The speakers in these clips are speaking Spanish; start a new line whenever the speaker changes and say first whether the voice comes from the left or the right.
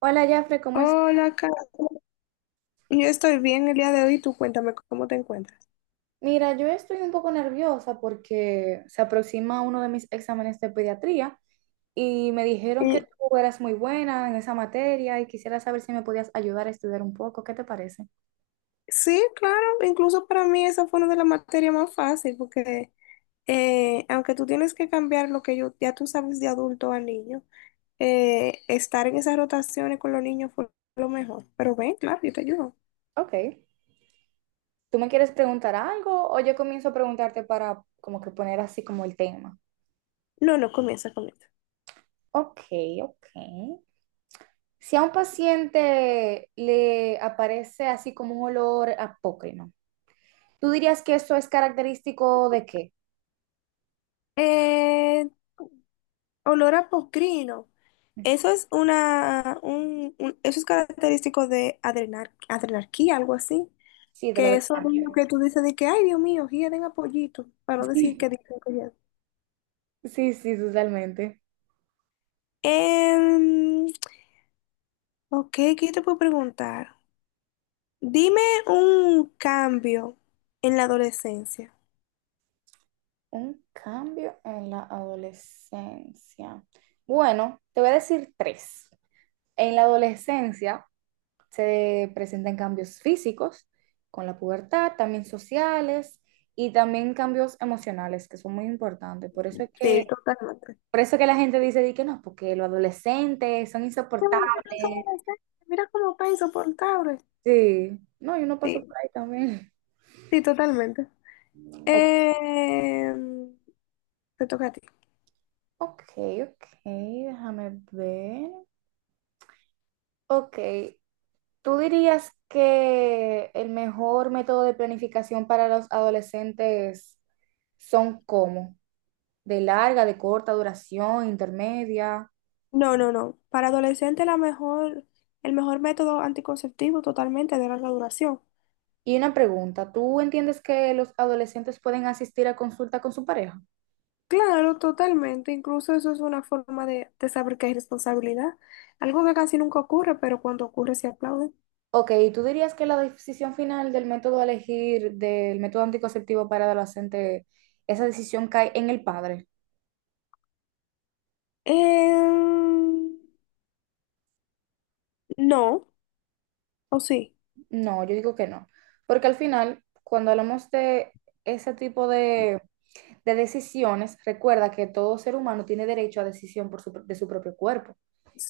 right: Hola, Jafre, ¿cómo estás?
left: Hola, Carlos. Yo estoy bien el día de hoy. Tú cuéntame cómo te encuentras.
right: Mira, yo estoy un poco nerviosa porque se aproxima uno de mis exámenes de pediatría y me dijeron que
left: Y,
right: tú eras muy buena en esa materia y quisiera saber si me podías ayudar a estudiar un poco. ¿Qué te parece?
left: sí, claro. Incluso para mí esa fue una de las materias más fáciles porque aunque tú tienes que cambiar lo que yo, ya tú sabes, de adulto a niño, estar en esas rotaciones con los niños fue lo mejor. Pero ven, claro, yo te ayudo.
right: Ok. ¿Tú me quieres preguntar algo o yo comienzo a preguntarte para como que poner así como el tema?
left: No, no, comienza, comienza.
right: Ok, ok. Si a un paciente le aparece así como un olor apócrino, ¿tú dirías que eso es característico de qué?
left: Eh, olor a pocrino. Eso es eso es característico de adrenarquía, algo así.
right: Sí, de la
left: Que eso es
right: descarga.
left: lo que tú dices de que, ay, Dios mío, quieren a pollito, para no decir
right: Sí,
left: que dicen que…
right: sí, sí, totalmente.
left: Eh, ok, ¿qué te puedo preguntar? Dime un cambio en la adolescencia.
right: Un cambio en la adolescencia. Bueno, te voy a decir tres. En la adolescencia se presentan cambios físicos con la pubertad, también sociales y también cambios emocionales que son muy importantes. Por eso es que,
left: Sí, totalmente.
right: por eso es que la gente dice di que no, porque los adolescentes son
left: Qué
right: insoportables.
left: bonito que son adolescentes. Mira cómo está insoportable.
right: Sí, no, yo no paso
left: Sí,
right: por ahí también.
left: sí, totalmente.
right: O-
left: Eh, te toca a ti.
right: ok, ok, déjame ver. Ok, ¿tú dirías que el mejor método de planificación para los adolescentes son cómo? ¿De larga, de corta duración, intermedia?
left: No, no, no. Para adolescentes la mejor, el mejor método anticonceptivo totalmente de larga duración.
right: Y una pregunta, ¿tú entiendes que los adolescentes pueden asistir a consulta con su pareja?
left: Claro, totalmente. Incluso eso es una forma de saber que hay responsabilidad. Algo que casi nunca ocurre, pero cuando ocurre se aplaude.
right: Ok, ¿tú dirías que la decisión final del método a elegir del método anticonceptivo para adolescente, esa decisión cae en el padre?
left: Em, no, o sí.
right: No, yo digo que no, porque al final, cuando hablamos de ese tipo de decisiones, recuerda que todo ser humano tiene derecho a decisión por su, de su propio cuerpo,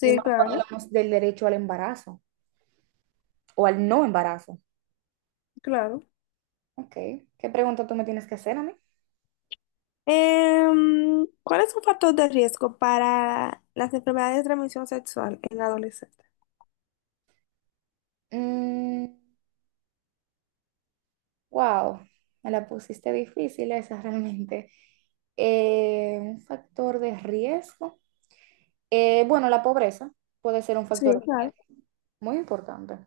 right: y más cuando
left: claro,
right: hablamos del derecho al embarazo o al no embarazo.
left: claro.
right: Ok, ¿qué pregunta tú me tienes que hacer a mí?
left: ¿Cuál es un factor de riesgo para las enfermedades de transmisión sexual en adolescentes?
right: Mm, wow, me la pusiste difícil esa realmente. Un factor de riesgo. Bueno, la pobreza puede ser un
left: Sí,
right: factor
left: claro.
right: muy importante.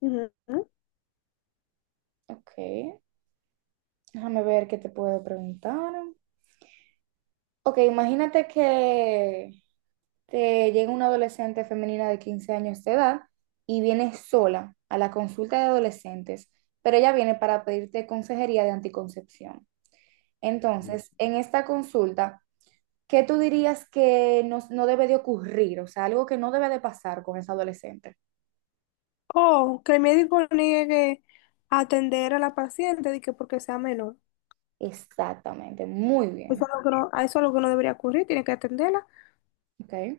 left: Ujú.
right: Ok, déjame ver qué te puedo preguntar. Ok, imagínate que llega una adolescente femenina de 15 años de edad y viene sola a la consulta de adolescentes, pero ella viene para pedirte consejería de anticoncepción. Entonces, en esta consulta, ¿qué tú dirías que no, no debe de ocurrir? O sea, algo que no debe de pasar con esa adolescente.
left: O que el médico niegue atender a la paciente de que porque sea menor.
right: Exactamente, muy
left: Eso
right: bien.
left: es lo que no, a eso es lo que no debería ocurrir, tiene que atenderla.
right: Ok.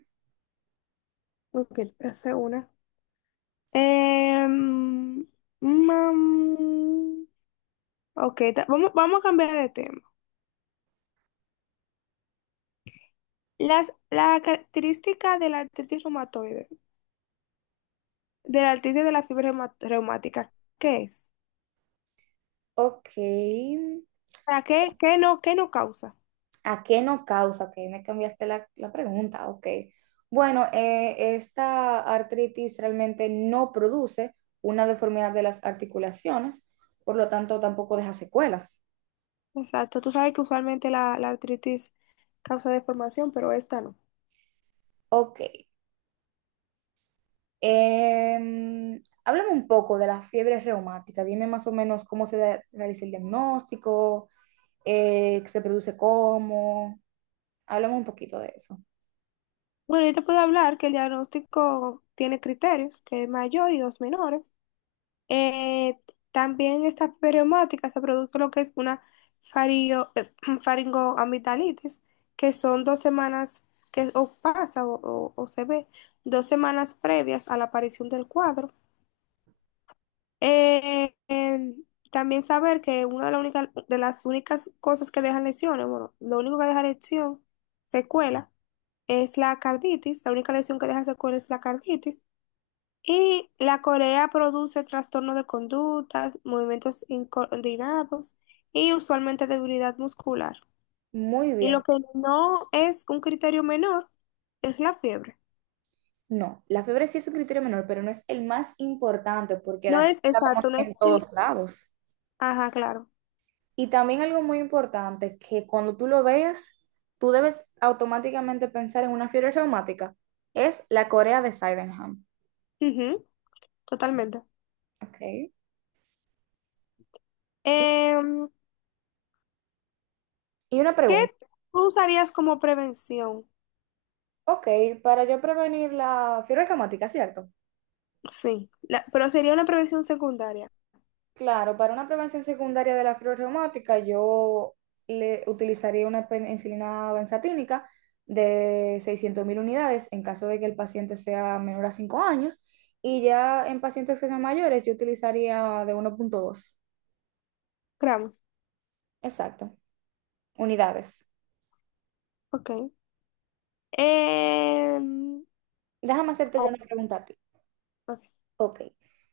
left: Porque hace una. Em, mam, ok, vamos, vamos a cambiar de tema. La característica de la artritis reumatoide, de la artritis de la fiebre reumática, ¿qué es?
right: Ok.
left: O sea, ¿qué, qué no causa?
right: ¿A qué no causa? Ok, me cambiaste la pregunta, ok. Bueno, esta artritis realmente no produce una deformidad de las articulaciones, por lo tanto tampoco deja secuelas.
left: Exacto, tú sabes que usualmente la artritis causa deformación, pero esta no.
right: Ok, háblame un poco de la fiebre reumática, dime más o menos cómo realiza el diagnóstico, qué se produce cómo, háblame un poquito de eso.
left: Bueno, yo te puedo hablar que el diagnóstico tiene criterios, que es mayor y dos menores. Eh, también esta periomática se produce lo que es una fario- eh, faringoamigdalitis, que son dos semanas que o pasa o se ve, dos semanas previas a la aparición del cuadro. Eh, eh, también saber que de las únicas cosas que dejan lesiones, bueno, lo único que deja lesión, secuela, es la carditis. La única lesión que deja secuela es la carditis. Y la Corea produce trastorno de conductas, movimientos incoordinados y usualmente debilidad muscular.
right: Muy
left: Y lo
right: bien.
left: que no es un criterio menor es la fiebre.
right: No, la fiebre sí es un criterio menor, pero no es el más importante porque
left: No
right: la fiebre
left: es
right: la vemos
left: exacto, no es
right: en
left: el…
right: todos lados.
left: Ajá, claro.
right: Y también algo muy importante, que cuando tú lo veas, tú debes automáticamente pensar en una fiebre reumática, es la corea de Sydenham.
left: Ujú, totalmente.
right: Ok. Y,
left: Em,
right: y una
left: ¿Qué
right: pregunta.
left: tú usarías como prevención?
right: Ok, para yo prevenir la fiebre reumática, ¿cierto?
left: Sí, la- pero sería una prevención secundaria.
right: Claro, para una prevención secundaria de la fiebre reumática, yo le utilizaría una penicilina benzatínica de 600,000 unidades en caso de que el paciente sea menor a 5 años. Y ya en pacientes que sean mayores, yo utilizaría de 1.2.
left: Gramos.
right: Exacto, unidades.
left: Ok. Em,
right: Déjame hacerte yo una
left: ok.
right: pregunta. Ok.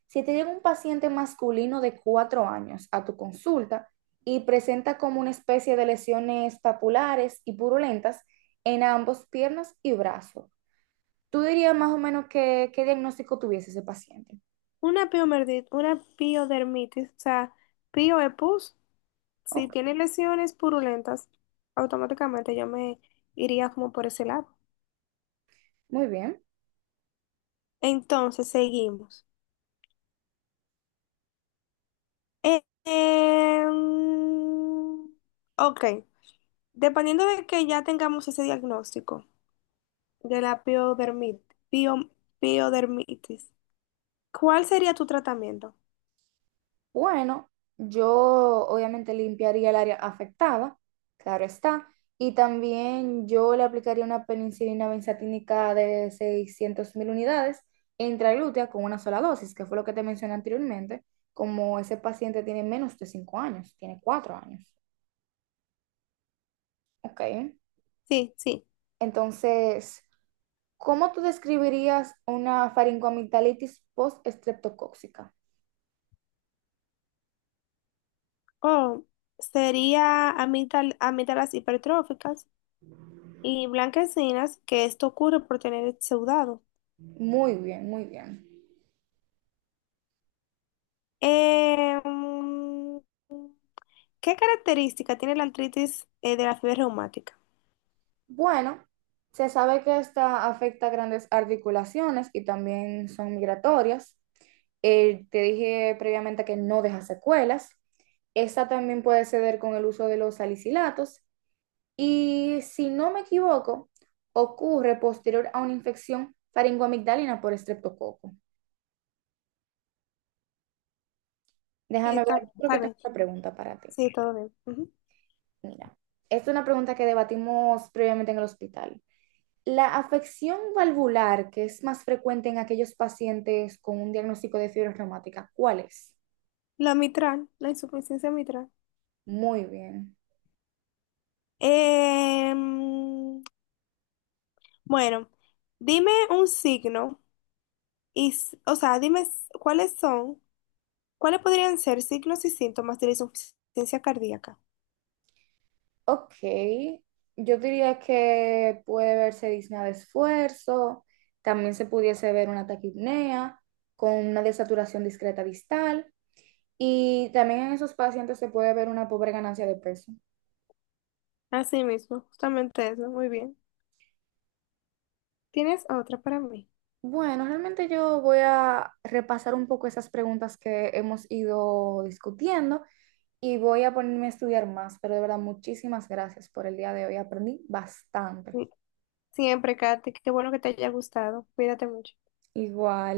right: Si te llega un paciente masculino de 4 años a tu consulta y presenta como una especie de lesiones papulares y purulentas en ambos piernas y brazos, tú dirías más o menos qué diagnóstico tuviese ese paciente.
left: Una una piodermitis, o sea, pio es pus. Si
right: Ok,
left: tiene lesiones purulentas, automáticamente yo me iría como por ese lado.
right: muy bien.
left: Entonces, seguimos. Eh, em, ok, dependiendo de que ya tengamos ese diagnóstico de la pio- piodermitis, ¿cuál sería tu tratamiento?
right: Bueno, yo obviamente limpiaría el área afectada, claro está, y también yo le aplicaría una penicilina benzatínica de 600.000 unidades intraglútea con una sola dosis, que fue lo que te mencioné anteriormente, como ese paciente tiene menos de 5 años, tiene 4 años, ¿ok?
left: Sí, sí.
right: Entonces, ¿cómo tú describirías una faringoamigdalitis postestreptocóxica?
left: O sería amígdalas hipertróficas y blanquecinas, que esto ocurre por tener el exudado.
right: Muy bien, muy bien.
left: Em, ¿Qué característica tiene la artritis de la fiebre reumática?
right: Bueno, se sabe que esta afecta grandes articulaciones y también son migratorias. Te dije previamente que no deja secuelas. Esta también puede ceder con el uso de los salicilatos. Y si no me equivoco, ocurre posterior a una infección faringoamigdalina por estreptococo.
left: Sí,
right: Déjame
left: está
right: ver,
left: bien,
right: yo creo que
left: está
right: tengo
left: bien.
right: una pregunta para ti.
left: Sí, todo bien. Ujú.
right: Mira, esta es una pregunta que debatimos previamente en el hospital. La afección valvular, que es más frecuente en aquellos pacientes con un diagnóstico de fibra reumática, ¿cuál es?
left: La mitral, la insuficiencia mitral.
right: Muy bien.
left: Em, bueno, dime un signo o sea, cuáles son, cuáles podrían ser signos y síntomas de la insuficiencia cardíaca.
right: Ok, yo diría que puede verse disnea de esfuerzo, también se pudiese ver una taquipnea con una desaturación discreta distal y también en esos pacientes se puede ver una pobre ganancia de peso.
left: Así mismo, justamente eso, muy bien. ¿Tienes otra para mí?
right: Bueno, realmente yo voy a repasar un poco esas preguntas que hemos ido discutiendo. Y voy a ponerme a estudiar más, pero de verdad, muchísimas gracias por el día de hoy. Aprendí bastante.
left: Sí, siempre, Katy, qué bueno que te haya gustado. Cuídate mucho.
right: Igual.